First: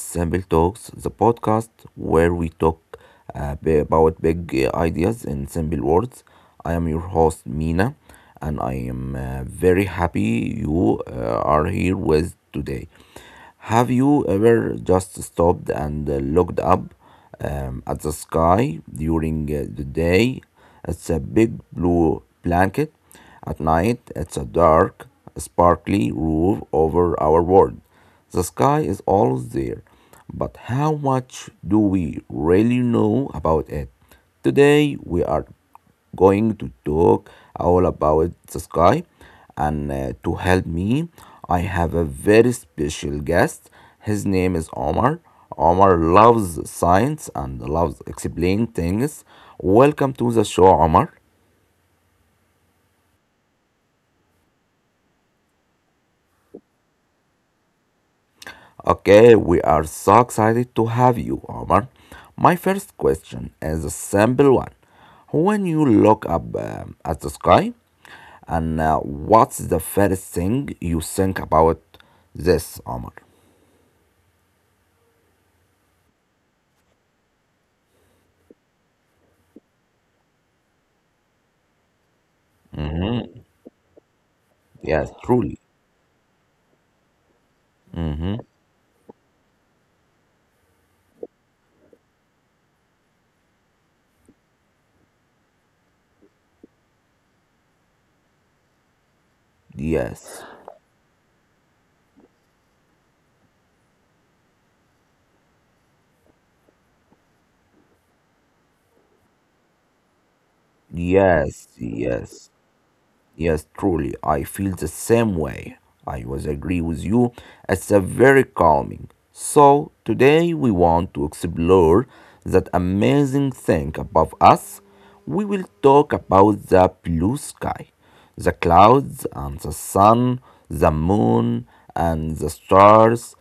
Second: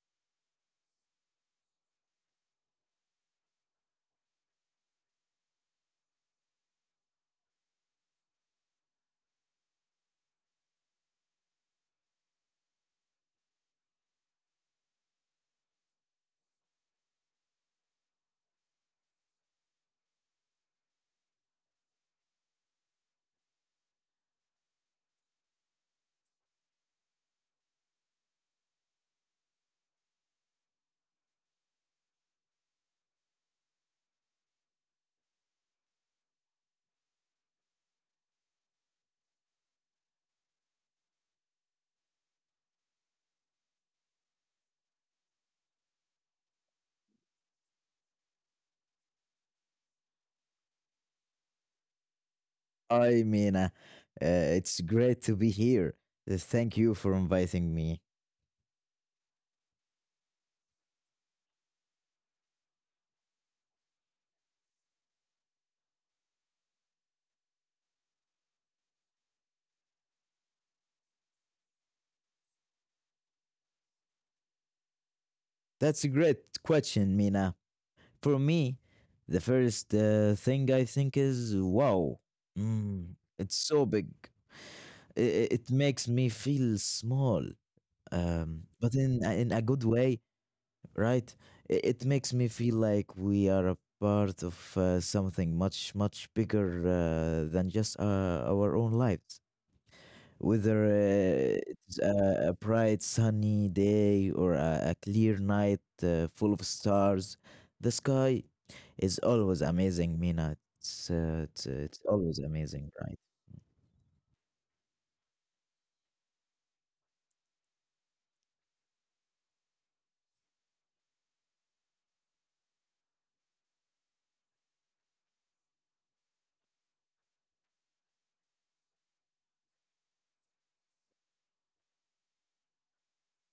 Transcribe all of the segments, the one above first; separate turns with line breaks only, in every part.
Simple Talks, the podcast where we talk about big ideas in simple words. I am your host Mina, and I am very happy you are here with today. Have you ever just stopped and looked up at the sky during the day? It's a big blue blanket. At night, it's a dark, sparkly roof over our world. The sky is always there, but how much do we really know about it? Today, we are going to talk all about the sky, and to help me, I have a very special guest. His name is Omar. Omar loves science and loves explain things. Welcome to the show, Omar.
Hi, Mina. It's great to be here. Thank you for inviting me.
Okay, we are so excited to have you, Omar. My first question is a simple one. When you look up at the sky, and what's the first thing you think about this, Omar?
That's a great question, Mina. For me, the first thing I think is wow, mm, it's so big.
Yes,
It,
truly.
it makes me feel small, but in a good way, right? It makes me feel like we are a part of something much, much bigger than just our own lives.
Yes.
Whether it's a bright sunny day or a clear night full of stars, the sky is always amazing, Mina. It's, uh, it's, uh,
Yes,
it's always
yes.
amazing, right?
Yes, truly, I feel the same way. I was agree with you. It's a very calming. So today we want to explore that amazing thing above us. We will talk about the blue sky, the clouds and the sun, the moon and the stars.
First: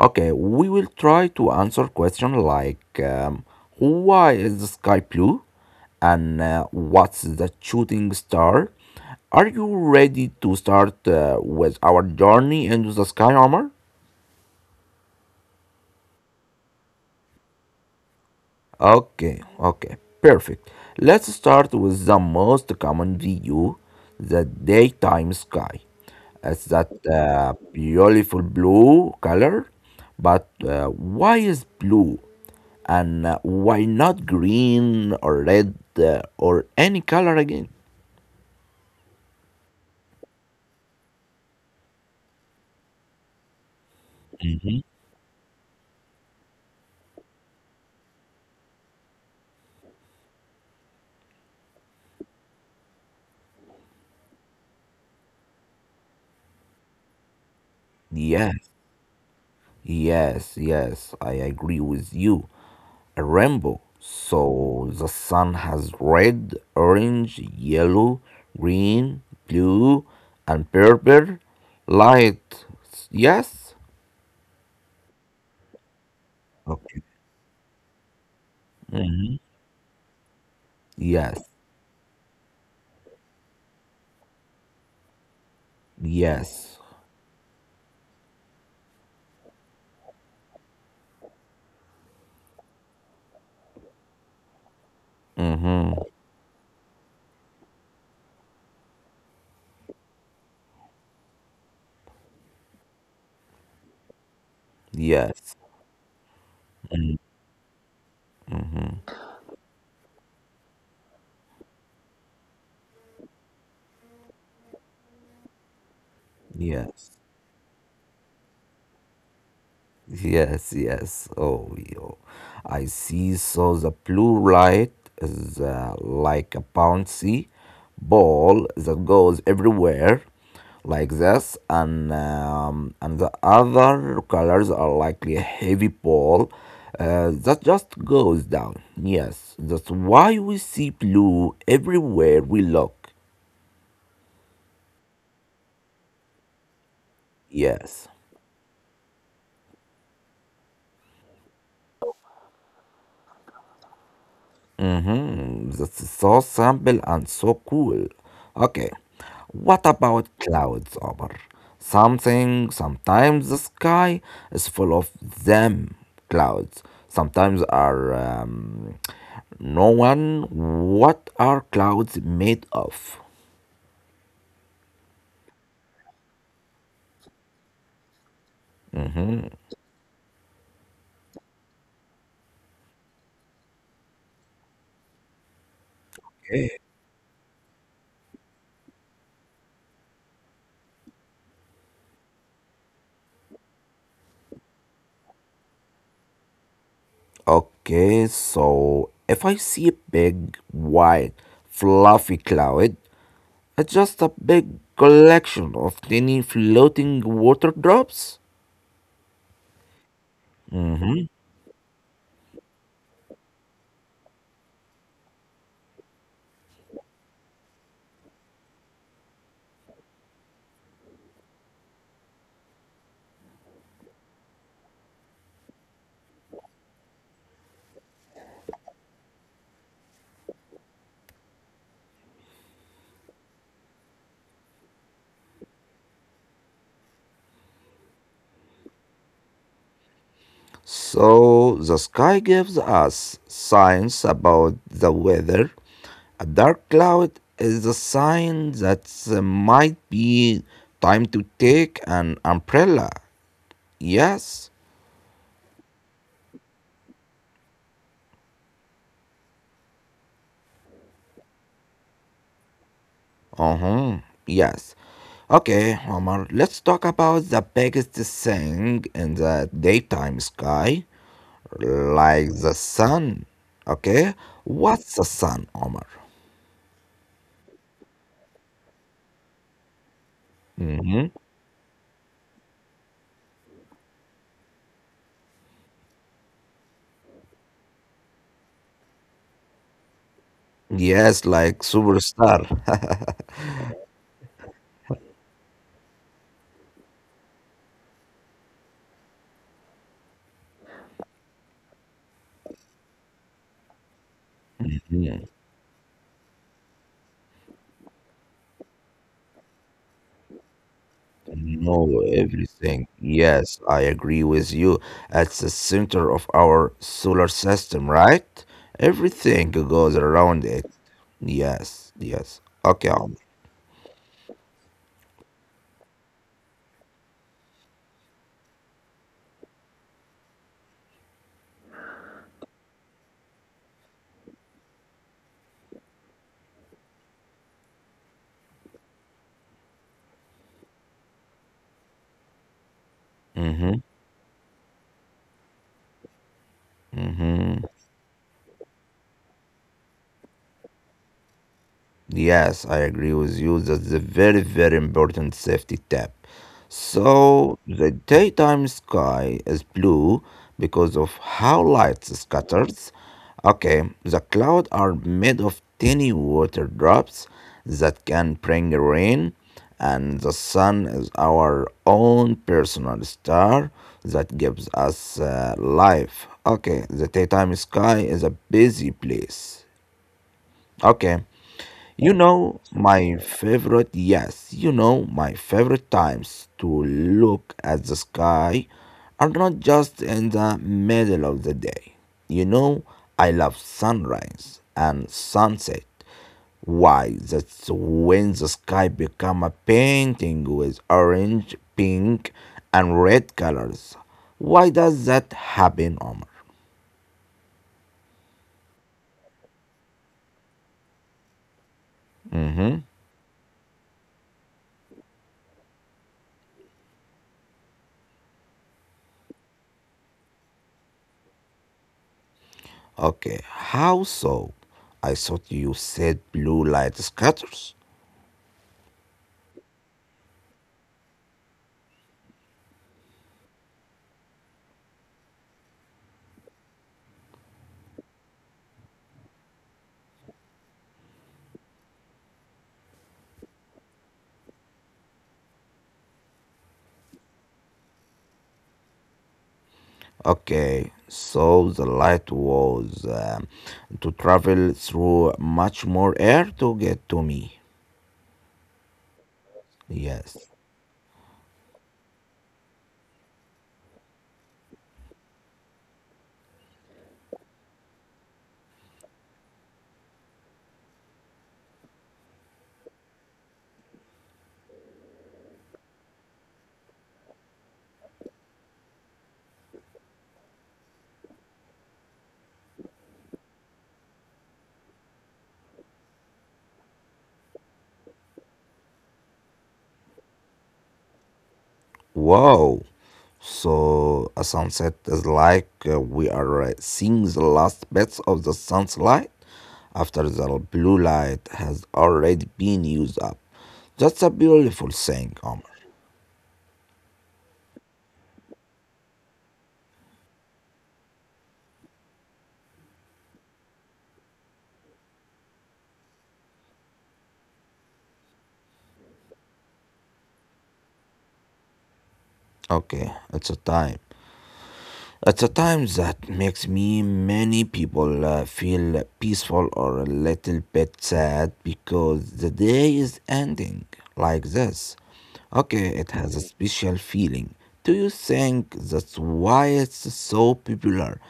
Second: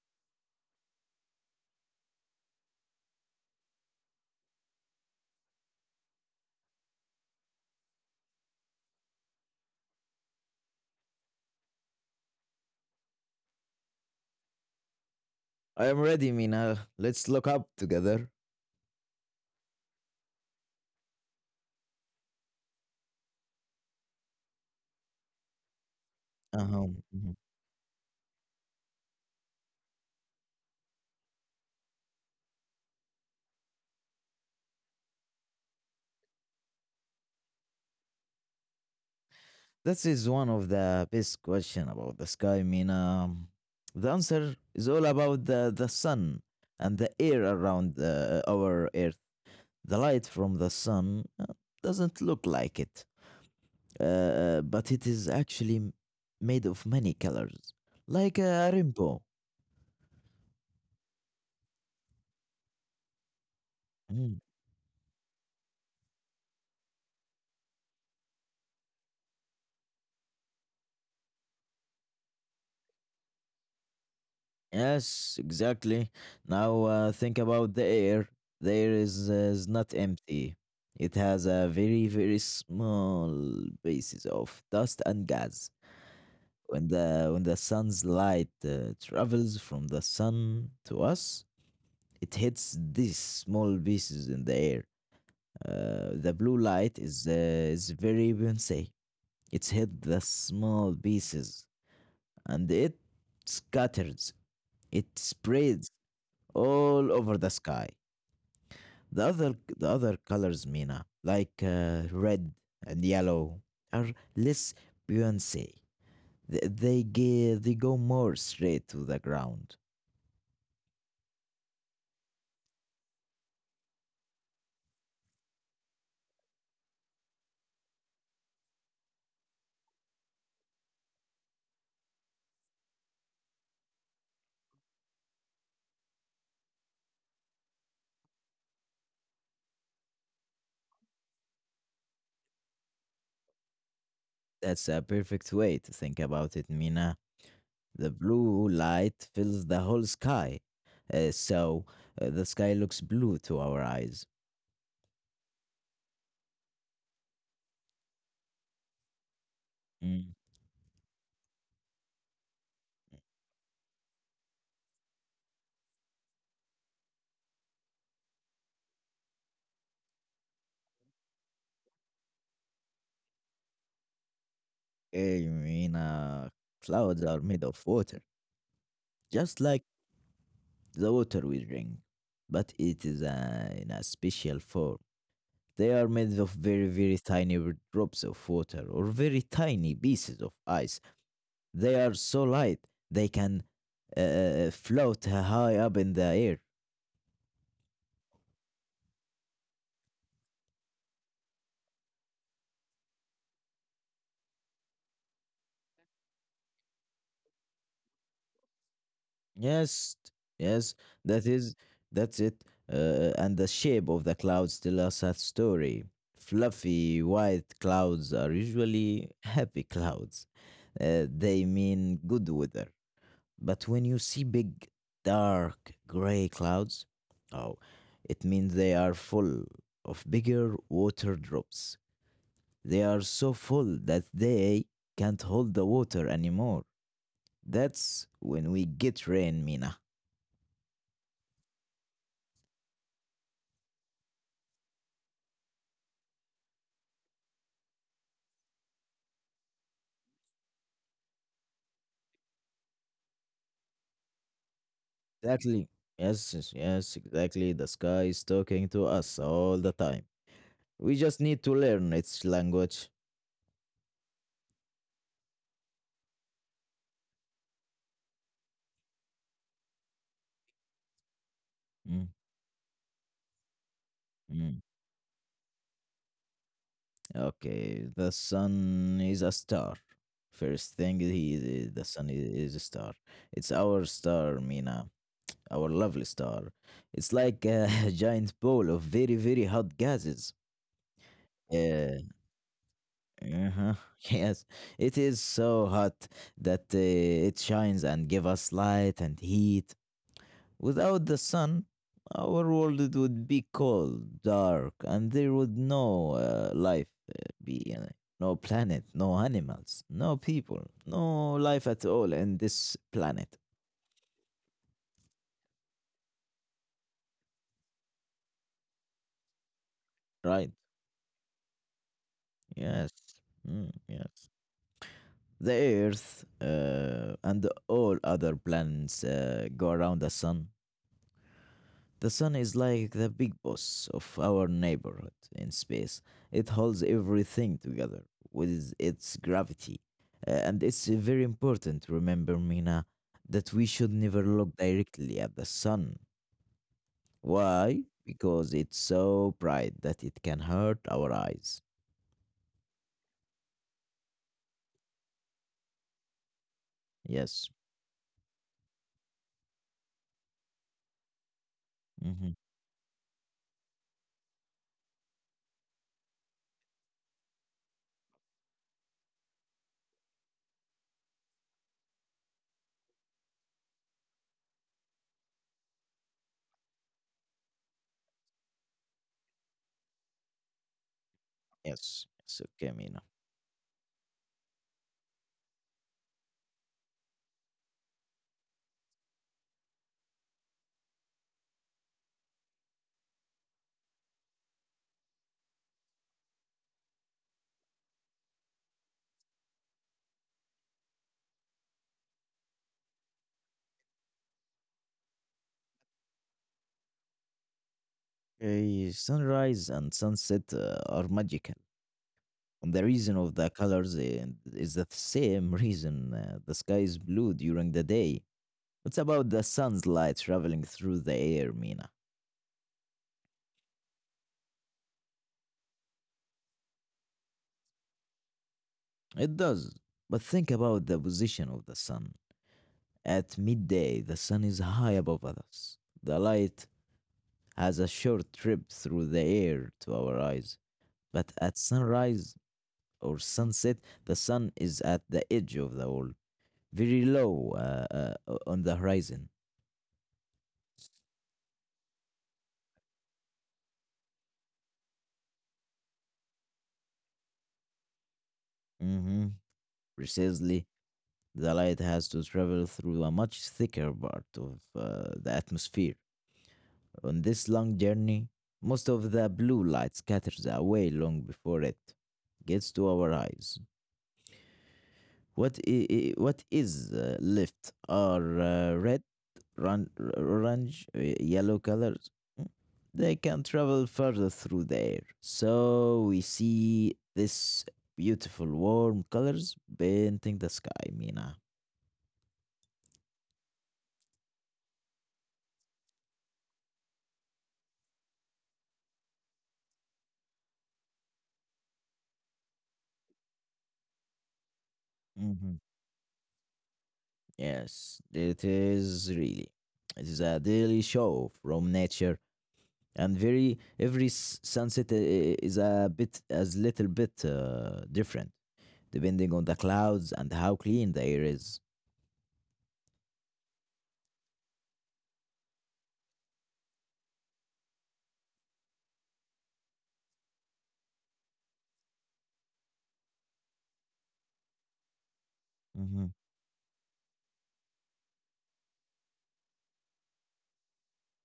Okay, we will try to answer questions like why is the sky blue? And what's the shooting star? Are you ready to start with our journey into the sky armor?
I am ready, Mina. Let's look up together.
Okay, okay, perfect. Let's start with the most common view, the daytime sky. It's that
Uh-huh. Mhm.
beautiful blue color, but why is blue, and why not green or red or any color again?
This is one of the best question about the sky. I mean, the answer is all about the sun and the air around our Earth. The light from the sun doesn't look like it, but it is actually made of many colors, like
Yes,
a rainbow.
yes, yes, I agree with you. A rainbow.
Mm.
So the sun has red, orange, yellow, green, blue, and purple light. Yes?
Yes, exactly. Now
Okay.
think about the air. The air is not empty. It
Yes.
has a very, very small basis of dust and gas.
Yes.
When the sun's light travels from the sun to us, it hits these small pieces in the air.
Mm-hmm.
The blue light is very bouncy. It's hit the small pieces and it scatters. It
Yes.
spreads all over the sky. The other colors, Mina, like red and yellow, are less buoyancy.
Yes.
They go more straight to the ground.
Yes, yes. Oh, yo. I see. So the blue light is like a bouncy ball that goes everywhere, like this, and the other colors are like a heavy ball that just goes down. Yes, that's why we see blue everywhere we look.
That's a perfect way to think about it, Mina.
Yes.
The blue light fills the whole sky, so the sky looks blue to our eyes.
Mm-hmm. That's so simple and so cool. Okay, what about
Mm.
clouds, Omar? Sometimes the sky is full of them clouds. Sometimes are no one. What are clouds made of?
Mina, clouds are made of water, just like the water we drink, but it is in a special form. They are made of
Okay,
very, very tiny drops of water or very tiny pieces of ice. They are so light they can float high up in the air.
okay, so if I see a big, white, fluffy cloud, it's just a big collection of tiny floating water drops.
Yes, yes, that is that's it. And the shape of the clouds tell us a story. Fluffy white clouds are usually happy clouds. They mean good weather. But when you see big, dark, gray clouds, oh, it means they are full of bigger water drops. They are so full that they can't hold the water anymore. That's when we get rain, Mina.
So the sky gives us signs about the weather. A dark cloud is a sign that might be time to take an umbrella. Yes?
Exactly. Yes, yes, yes, exactly. The sky is talking to us all the time. We just need to learn its language.
Uh huh. Yes. Okay, Omar, let's talk about the biggest thing in the daytime sky,
Mm,
like the sun. Okay?
mm.
What's the sun, Omar?
Okay, the sun is a star. First thing,
Hmm.
he the sun is a star. It's our star, Mina, our lovely star. It's like a giant ball of very, very hot gases.
Yes, like
Yeah.
superstar.
Uh-huh. Yes, it is so hot that it shines and give us light and heat. Without the sun, our world would be cold, dark, and there would no life be. No planet, no animals, no people, no life at
Know
all in this
everything.
planet,
Yes, I agree with you. At the center of our solar system, right? Everything goes around
right?
it. Yes, yes. Okay.
Yes, mm, yes. The Earth and all other planets go around the sun. The sun is like the big boss of our neighborhood in space. It holds everything together with its gravity. And it's very important, remember, Mina, that we
Mm-hmm.
should never look directly at the sun.
Mm-hmm.
Why? Because it's so bright that it can hurt our eyes.
Yes, I agree with you. That's a very, very important safety tip.
Yes.
So, the daytime sky is blue because of how light
Hmm.
scatters. Okay, the clouds are made of tiny water drops that can bring rain, and the sun is our own personal star that gives us life. Okay, the daytime sky is a busy place. Okay,
Yes. It's okay, Mina.
yes, you know my favorite times to look at the sky are not just in the middle of the day. You know, I love sunrise and sunset. Why? That's when the sky become a painting with orange, pink, and red colors. Why does that happen, Omar?
Okay, sunrise and sunset are magical. And
Mm-hmm.
the reason of the colors is the same reason the sky is blue during the day. It's about the sun's light traveling through the air, Mina.
Okay, how so? I thought you said blue light scatters.
It does. But think about the position of the sun. At midday, the sun is high above us. The light has a short trip through the air to our eyes. But at sunrise or sunset, the sun is at the edge of the world, very low on the horizon.
Okay, so the light was to travel through much more air to get to me.
Hmm.
Yes.
Precisely. The light has to travel through a much thicker part of the atmosphere. On this long journey, most of the blue light scatters away long before it gets to our eyes. What is left are red, run, orange, yellow colors. Mm. They can travel further through the air. So we see this beautiful warm colors painting the sky, Mina.
Wow. So a sunset is like we are seeing the last bits of the sun's light after the blue light has already been used up. That's a beautiful thing,
Hmm.
Omar.
Yes, it is really. It is a daily show from nature, and sunset is a bit as little bit different depending on the clouds and how clean the air is.
Okay, it's a time. At a time that makes me many people feel peaceful or a little bit sad because the day is ending like this. Okay,
Hmm.
it has a special feeling. Do you think that's why it's so popular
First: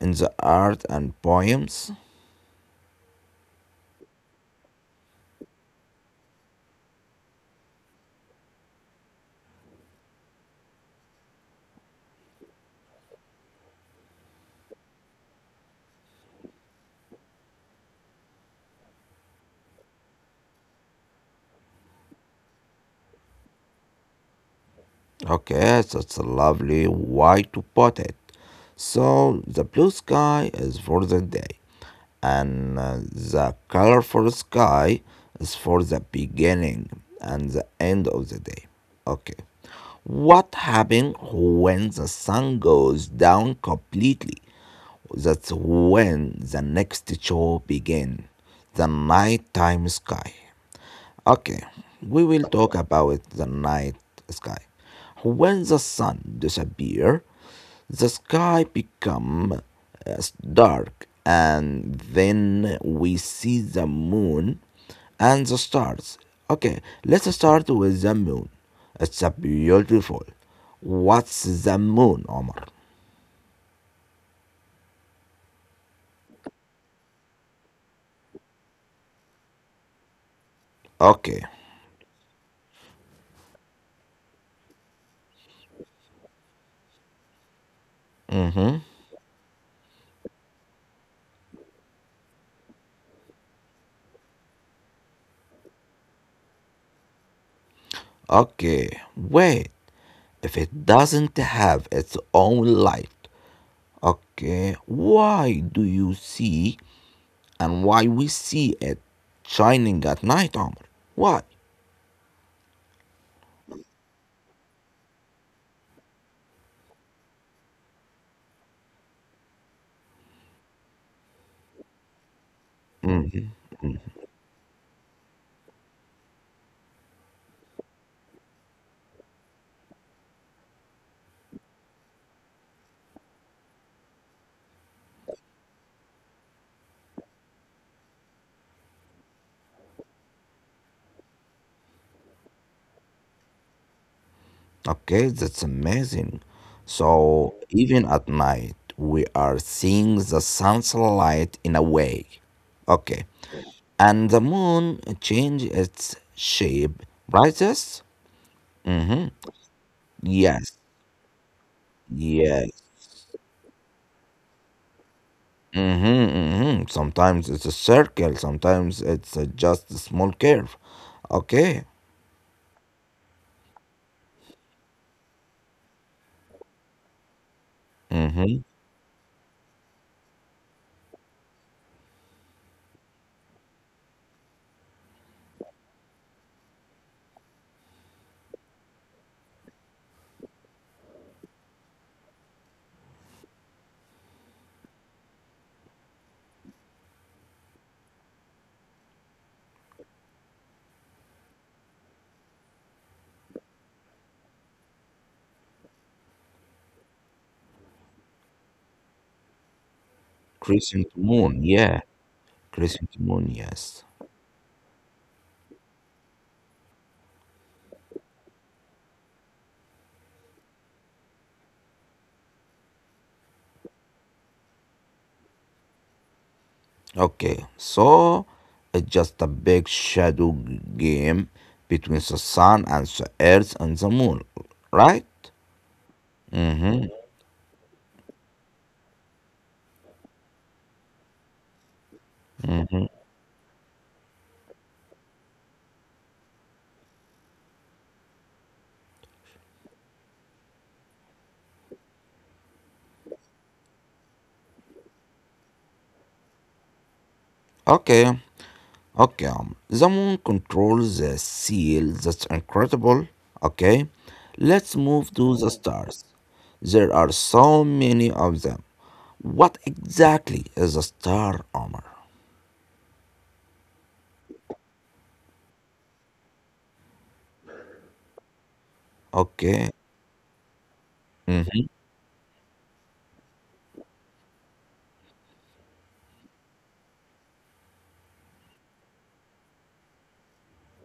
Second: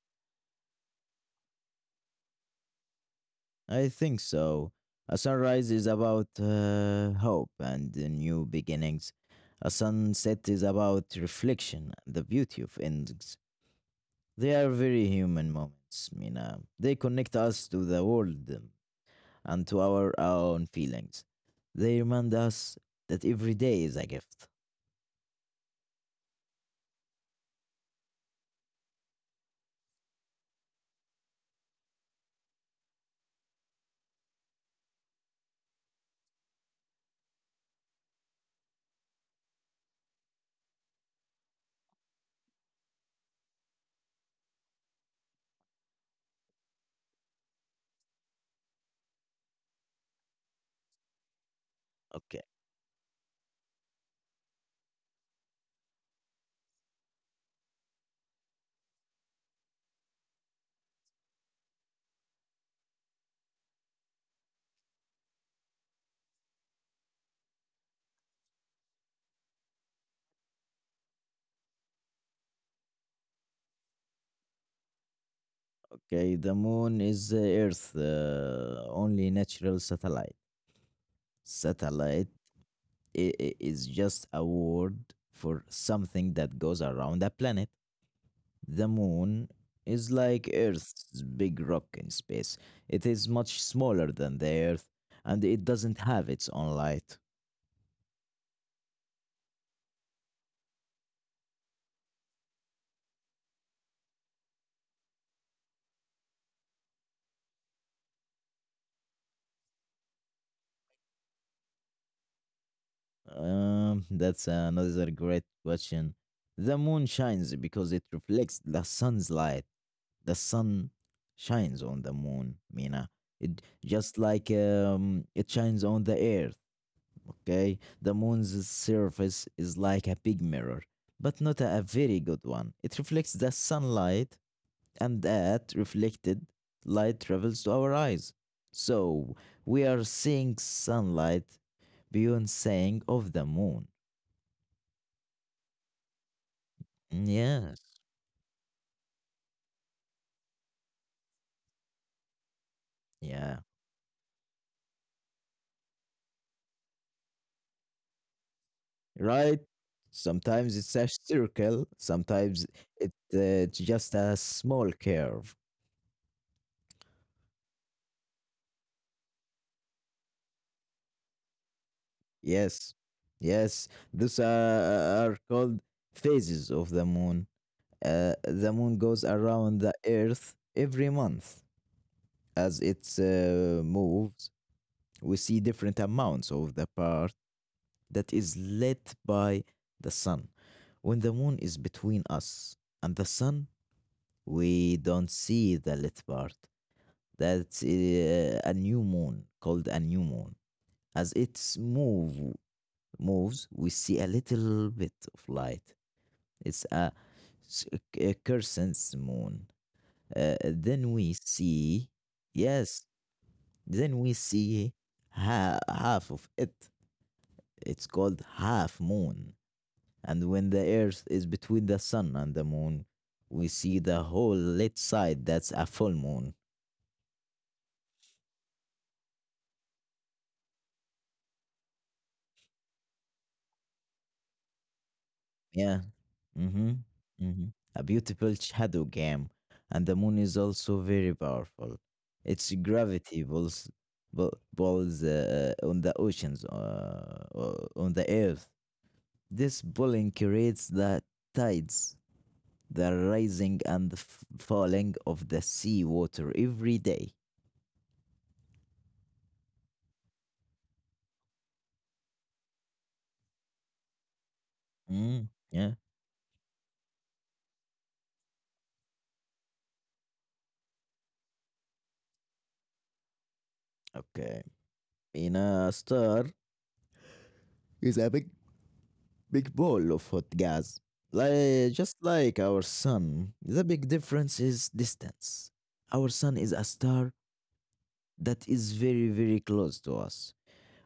in the art and poems?
I think so. A sunrise is about hope and the new beginnings. A sunset is about reflection and the beauty of endings. They are very human moments, Mina. They connect us to the world and to our own feelings. They remind us that every day is a gift.
Okay, that's a lovely way to put it. So the blue sky is for the day, and the colorful sky is for the beginning and the end of the day. Okay. What happens when the sun goes down completely? That's when the next show begins, the nighttime sky. Okay, we
Okay,
will talk about the night sky. When the sun disappears, the sky becomes dark, and then we see the moon and the stars. Okay, let's start with the moon. It's a beautiful. What's the moon, Omar?
okay. The moon is the Earth's only natural satellite.
Okay.
Satellite is just a word for something that goes around a planet.
Mm-hmm.
The moon is like Earth's big rock in space. It is much smaller than the Earth, and it doesn't have its own light.
Okay. Wait. If it doesn't have its own light, okay, why do you see and why we see it shining at night, Omar? Why?
That's another great question. The moon shines because it reflects the sun's light. The sun shines on the moon, Mina. It just like it shines on the earth. Okay, the moon's surface is like a big mirror, but not a very good one. It reflects the sunlight, and that reflected light travels to our eyes. So we are seeing sunlight beyond saying of the moon.
Okay, that's amazing. So
Yes.
even at night, we are seeing the sun's light in a way. Okay,
Yeah.
and the moon change its shape, right? Yes. Mm-hmm.
Right.
Yes.
Sometimes it's a circle. Sometimes
Yes.
it's just a small curve.
Mm-hmm, mm-hmm. Sometimes it's a circle, sometimes it's just a small curve. Okay.
Yes. Yes. Those are called phases of the moon.
Mm-hmm.
The moon goes around the earth every month. As it moves, we see different amounts of the part that is lit by the sun. When the moon is between us and the sun, we don't see the lit part. That's a new moon called a new moon. As it's move moves, we see a little bit of light. It's s- a crescent moon. Uh, then
Crescent
we
moon, yeah.
see, yes,
Crescent moon, yes.
then we see half of it. It's called half moon. And when the Earth is between the sun and the moon, we see the whole lit side. That's a full moon.
Okay, so it's just a big shadow game between the sun and the earth and the moon, right?
Yeah. Mm-hmm.
Mm-hmm.
Mm-hmm. A beautiful shadow game, and the moon is also very powerful. Its gravity pulls on the oceans, on the earth. This pulling creates the tides, the rising and falling of the sea water every day.
Okay, okay. The moon controls the seal. That's incredible. Okay, let's move
Mm,
to the
yeah.
stars. There are so many of them. What exactly is a star, Omar?
Okay. In a star is a big big
Okay.
ball of hot gas.
Mm-hmm.
Just like our sun, the big difference is distance. Our sun is a star that is very, very close to us.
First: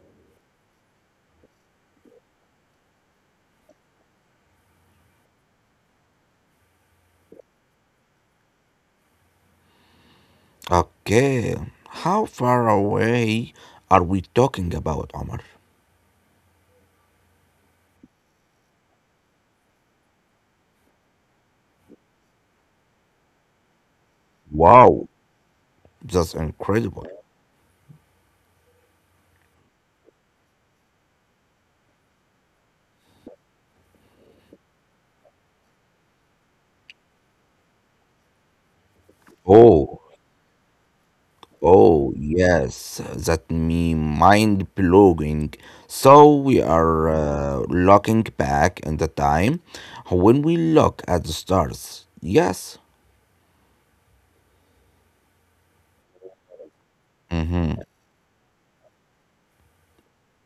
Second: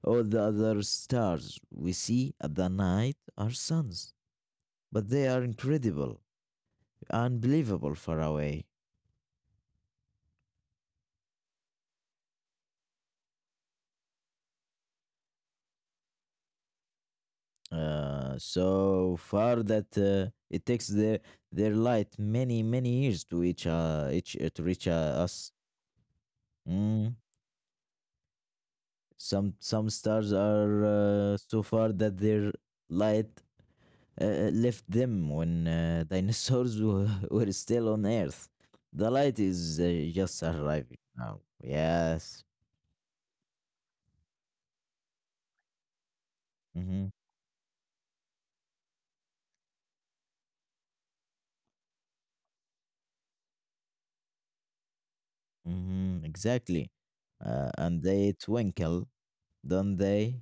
All the other stars we see at the night are suns, but they are incredible, unbelievable far away.
Okay, how far away are we talking about, Omar?
So far that it takes their light many many years to reach to reach
Wow.
us.
That's incredible.
Mm. Some stars are so far that their light left them when dinosaurs were, were still on Earth. The light is
Oh,
just arriving now.
oh,
Yes.
yes, that me mind blowing. So we are
Mm-hmm.
looking back in the time when we look at the stars. Yes.
Mm-hmm. Exactly.
Mm-hmm.
And they twinkle, don't they?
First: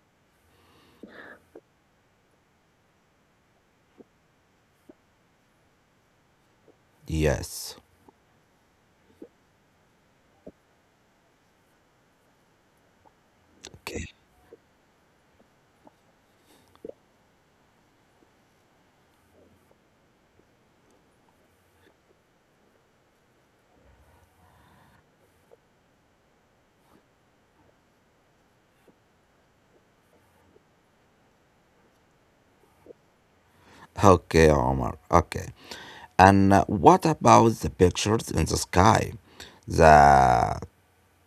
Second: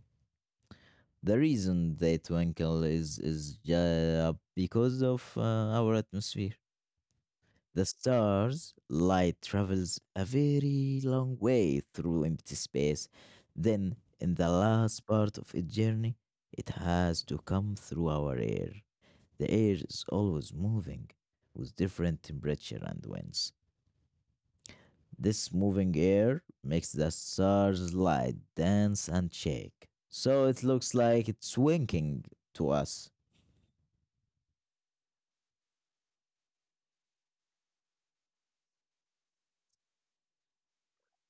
The reason they twinkle is because of our atmosphere.
Yes.
The stars' light travels a very long way through empty space. Then,
Okay.
in the last part of its journey, it has to come through our air. The air is always moving with different temperature and winds. This moving air makes the stars' light dance and shake. So it looks like it's winking to us.
Okay, Omar. Okay. And what about the pictures in the sky? The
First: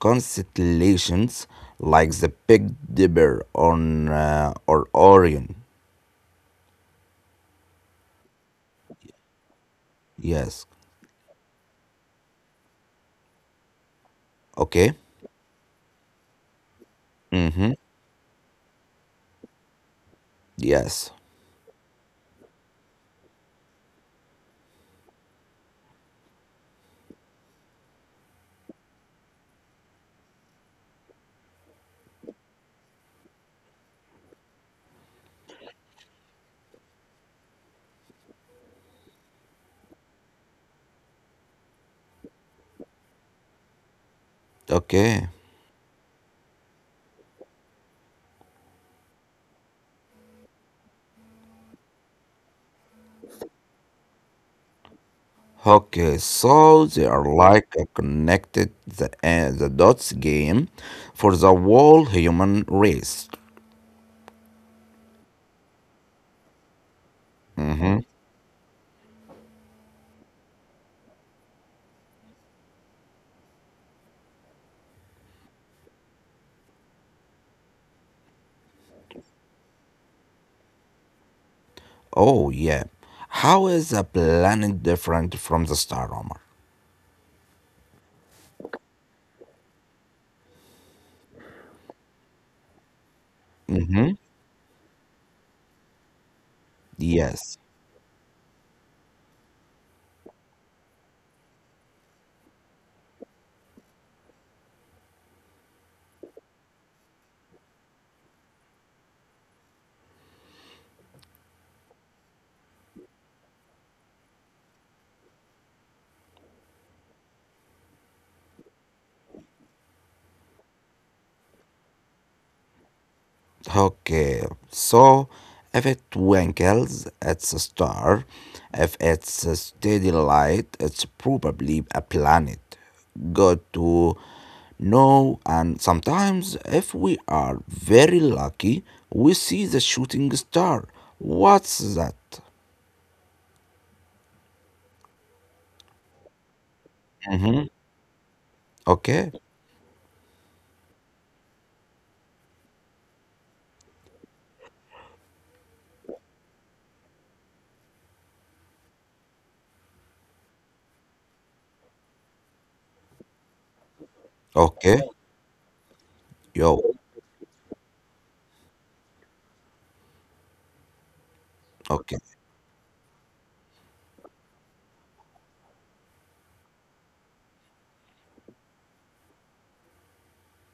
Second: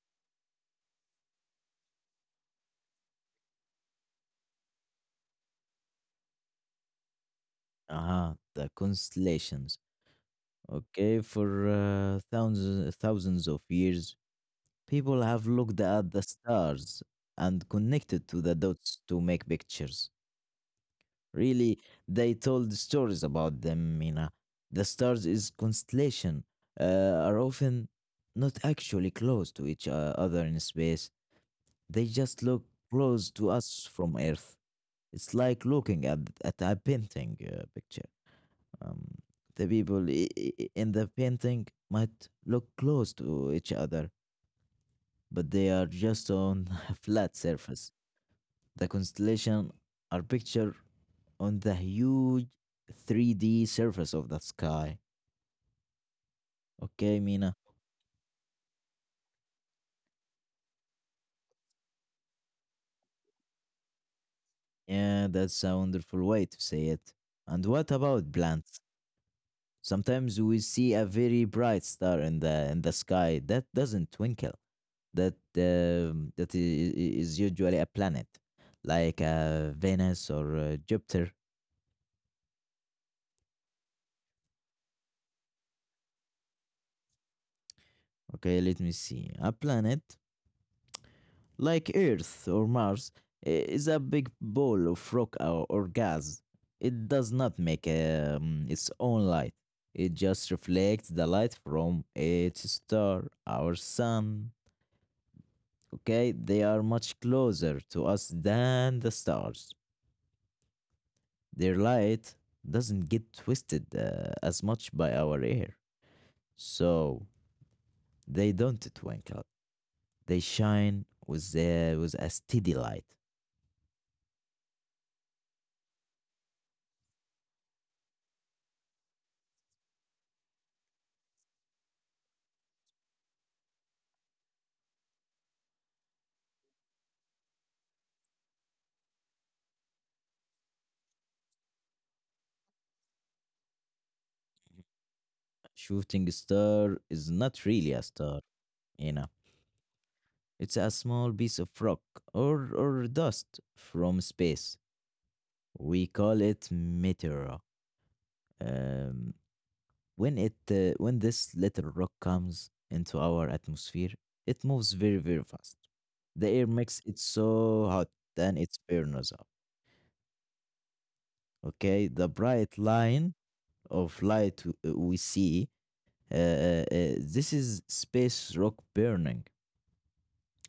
constellations like the Big Dipper on or Orion.
Aha, the constellations.
Yes.
Okay, for thousands of years,
Okay.
people have looked at the stars and
Mm-hmm.
connected to the dots to make pictures.
Yes.
Really, they told stories about them, Mina. The stars is constellation uh, are often not actually close to each other in space. They just look close to us from Earth. It's like looking at a painting picture. Um, the people in the painting might look close to each other,
Okay.
but they are just on a flat surface. The constellation are pictured on the huge 3D surface of the sky.
Okay. So they
Okay,
are
Mina.
like a connected the the dots game for the whole human race.
Yeah, that's a wonderful way to say it. And what
Mm-hmm.
about plants? Sometimes we see a very bright star in the sky that doesn't twinkle. That is usually a planet, like Venus or Jupiter.
Oh yeah. How is a planet different from the star, Omar?
Okay, let me see. A planet like Earth or Mars, is a
Mm-hmm.
big ball of rock or gas. It does
Yes.
not make its own light. It just reflects the light from its star, our sun. Okay, they are much closer to us than the stars. Their light doesn't get twisted as much by our air, so they don't twinkle. They shine with a steady light.
Okay, so if it twinkles, it's a star. If it's a steady light, it's probably a planet. Good to know. And sometimes, if we are very lucky, we see the shooting star. What's that?
Shooting star is not
Mm-hmm.
really a star, you know.
Okay,
It's a small piece of rock or dust from space. We call it meteor. Um, when it when this little rock comes into our atmosphere, it moves
okay,
very very fast. The air
yo,
makes it so hot then it burns up. Okay,
okay.
the bright line of light we see, this is space rock burning.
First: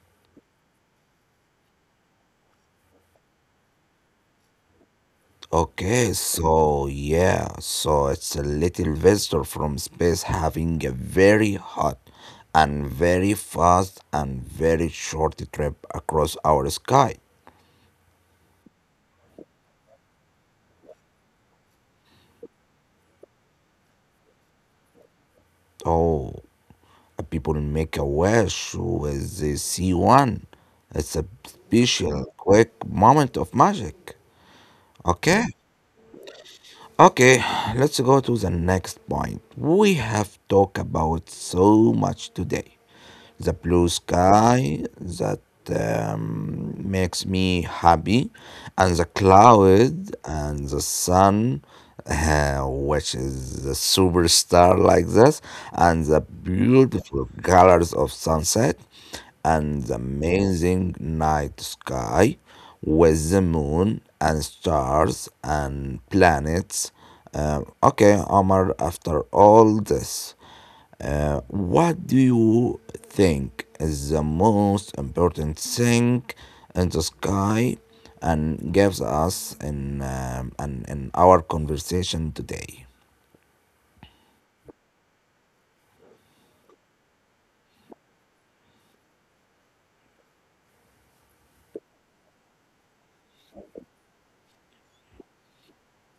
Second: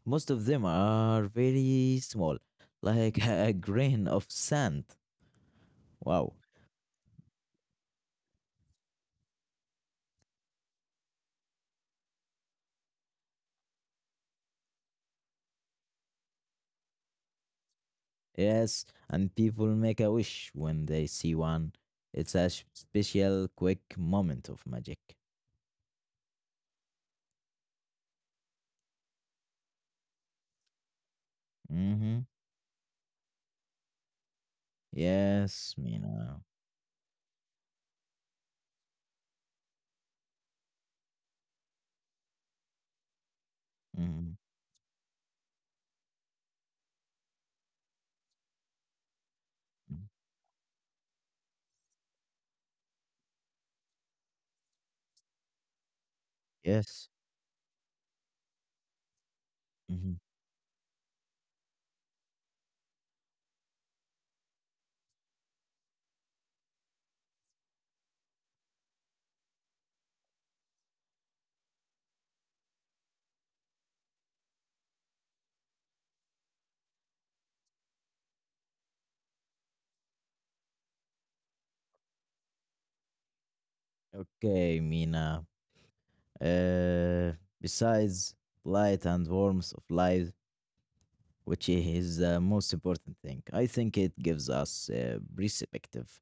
Most of them are very small, like a grain of sand.
Okay,
Wow.
so yeah, so it's a little visitor from space having a very hot and very fast and very short trip across our sky.
Yes, and people make a wish when they see one. It's a special, quick moment of magic.
Oh, people make a wish with the C1. It's a
Mm-hmm.
special quick moment of magic. Okay.
Yes, Mina.
Okay, let's go to the next point. We have talked about so much today. The blue
Mm-hmm.
sky that makes me happy, and the cloud and the sun, which is a superstar like this, and the
Yes.
beautiful colors of sunset and the
Mm-hmm.
amazing night sky with the moon and stars and planets. Okay, Omar, after all this, what do you think is the most important thing in the sky and gives us and in our conversation today?
Okay, Mina. Uh, Besides light and warmth of life, which is the most important thing, I think it gives us a perspective.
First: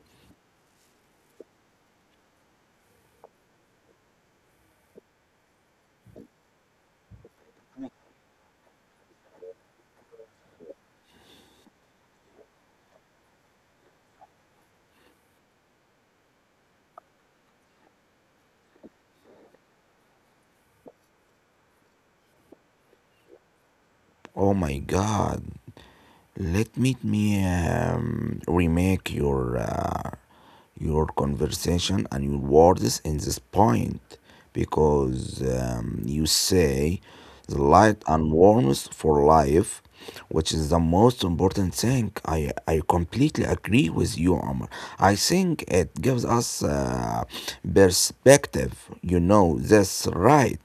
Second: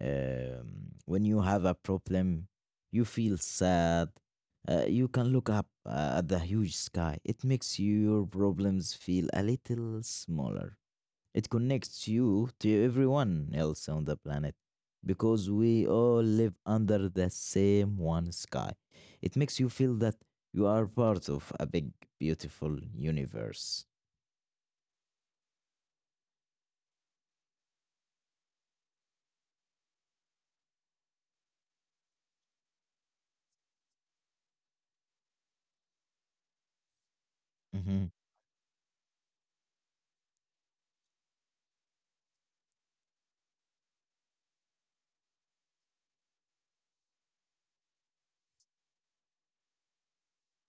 When you have a problem, you feel sad, you can look up at the huge sky. It makes your problems feel a little smaller. It connects you to everyone else on the planet, because we all live under the same one sky. It makes you feel that you are part of a big beautiful universe.
Oh my God. Let me remake your conversation and your words in this point because you say the light
Mhm.
and warmth for life, which is the most important thing. I completely agree with you, Omar. I think it gives us perspective. You know, that's right,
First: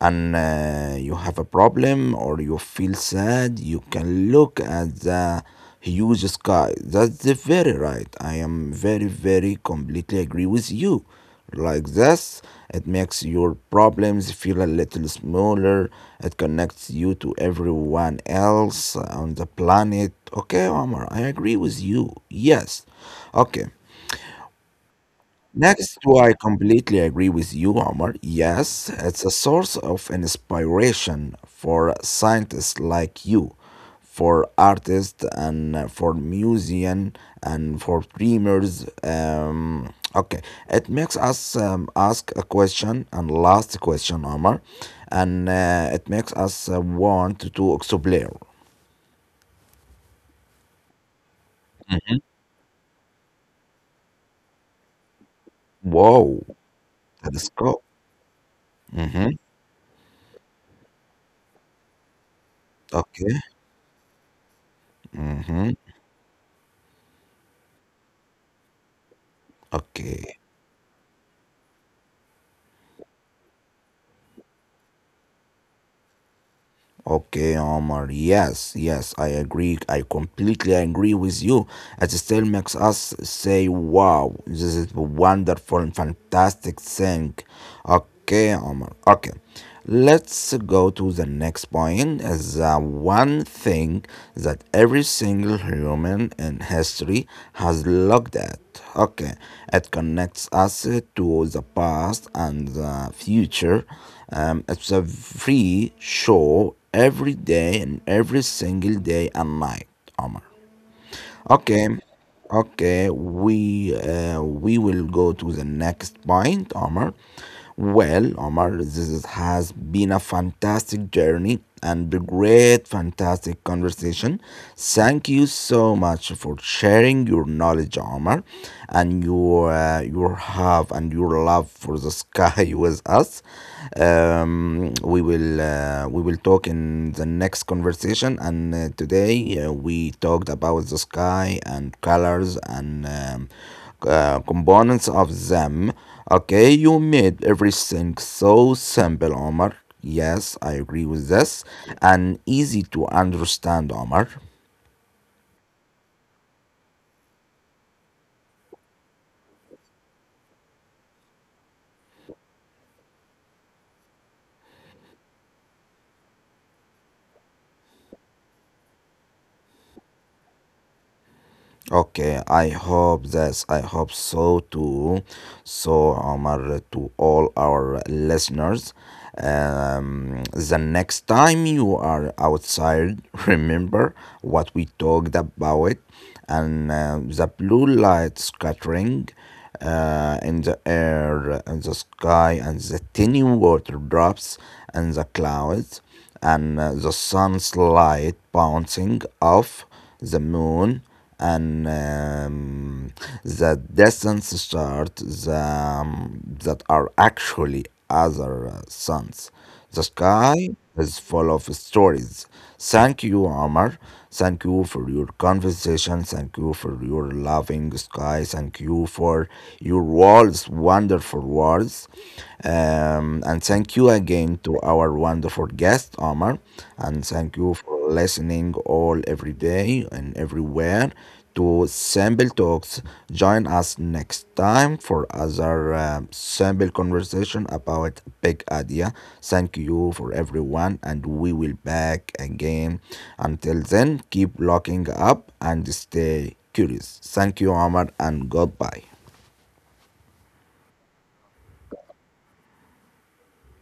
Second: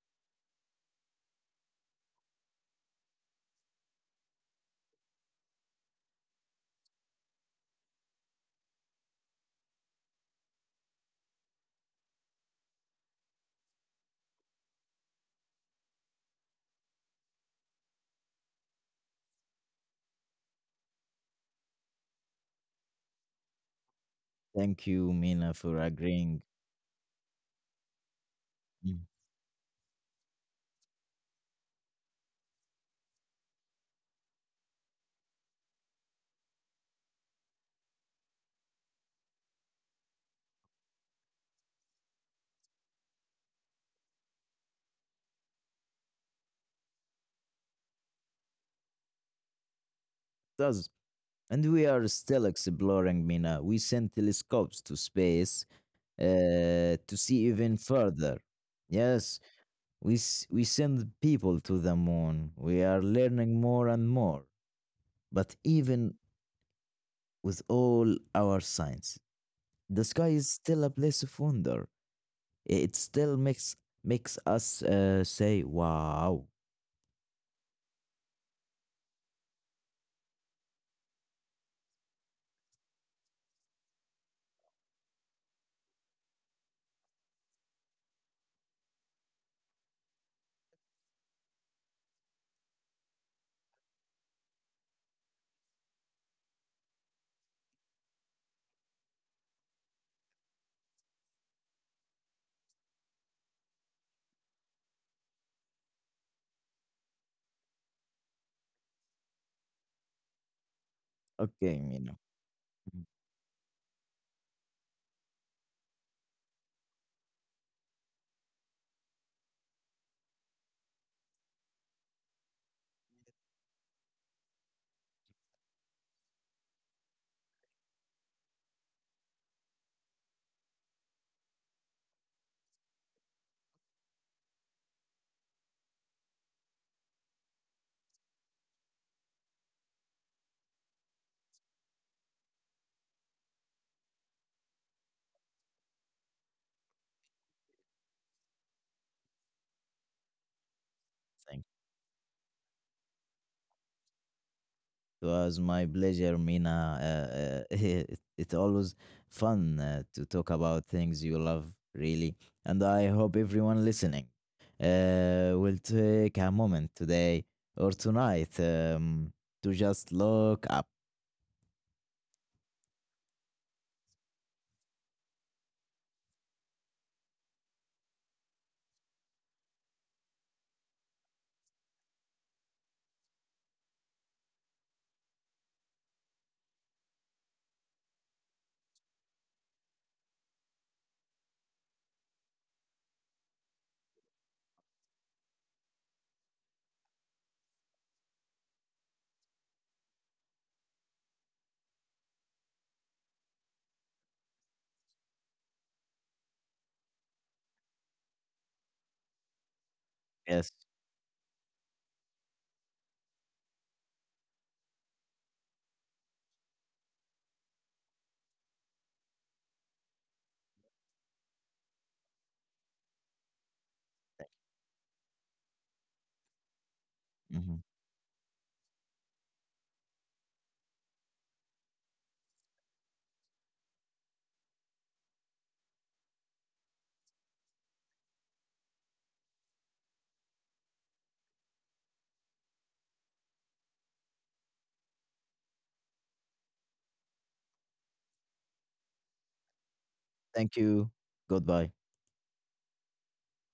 and you have a problem or you feel sad, you can look at the huge sky. That's the very right. I am very, very completely agree with you. Like this, it makes your problems feel a little smaller. It connects you to everyone else on the planet. Okay, Omar, I agree with you. Yes. Okay.
Thank you, Mina, for
Next, to I
agreeing.
completely agree with you, Omar. Yes,
Mm. It
it's a source of inspiration for scientists like you, for artists and for musicians and for dreamers. Okay, it makes us ask a question and last question, Omar, and it makes us want to explore.
does. And we are still exploring, Mina. We sent telescopes to space
Whoa,
to see even
telescope.
further.
Mm-hmm.
Yes, we send people to the moon. We are
Okay.
learning more and more. But
Mm-hmm.
even with all our science, the sky
Okay.
is still a place of wonder. It still makes us say, wow.
Okay, Omar. Yes, yes, I agree. I completely agree with you. It still makes us say, wow, this is a wonderful and fantastic thing. Okay, Omar. Okay. Let's go to the next point. Is the one thing that every single human in history has looked at. Okay, it connects us to the past and the future. It's a free show every day and every single day and night, Omar.
Okay,
Okay,
Mina.
okay, we will go to the next point, Omar. Well, Omar, this has been a fantastic journey and a great, fantastic conversation. Thank you so much for sharing your knowledge, Omar, and your have and your love for the sky with us. We will talk in the next conversation. And today we talked about the sky and colors and components of them. Okay, you made everything so simple, Omar. Yes, I agree with this, and easy to understand, Omar.
It was my pleasure, Mina. It's always fun to talk about things you love, really. And I hope everyone listening will take a moment today or tonight to just look up.
Okay, I hope this. I hope so too. So, Omar, to all our listeners, the next time you are outside, remember what we talked about and the blue light scattering in the air, in the sky, and the tiny water drops and the clouds and the sun's light bouncing off the moon and the distant stars that are actually other suns. The sky
Yes.
is full of stories. Thank you, Omar. Thank you for your conversation. Thank you for your loving sky. Thank you for your words, wonderful words. And thank you again to our wonderful guest, Omar. And thank you
Mhm.
for listening all every day and everywhere to Sample Talks. Join us next time for other sample conversation about big idea. Thank you for everyone, and we will back again. Until then, keep locking up and stay curious. Thank you, Omar, and goodbye.
Thank you. Goodbye.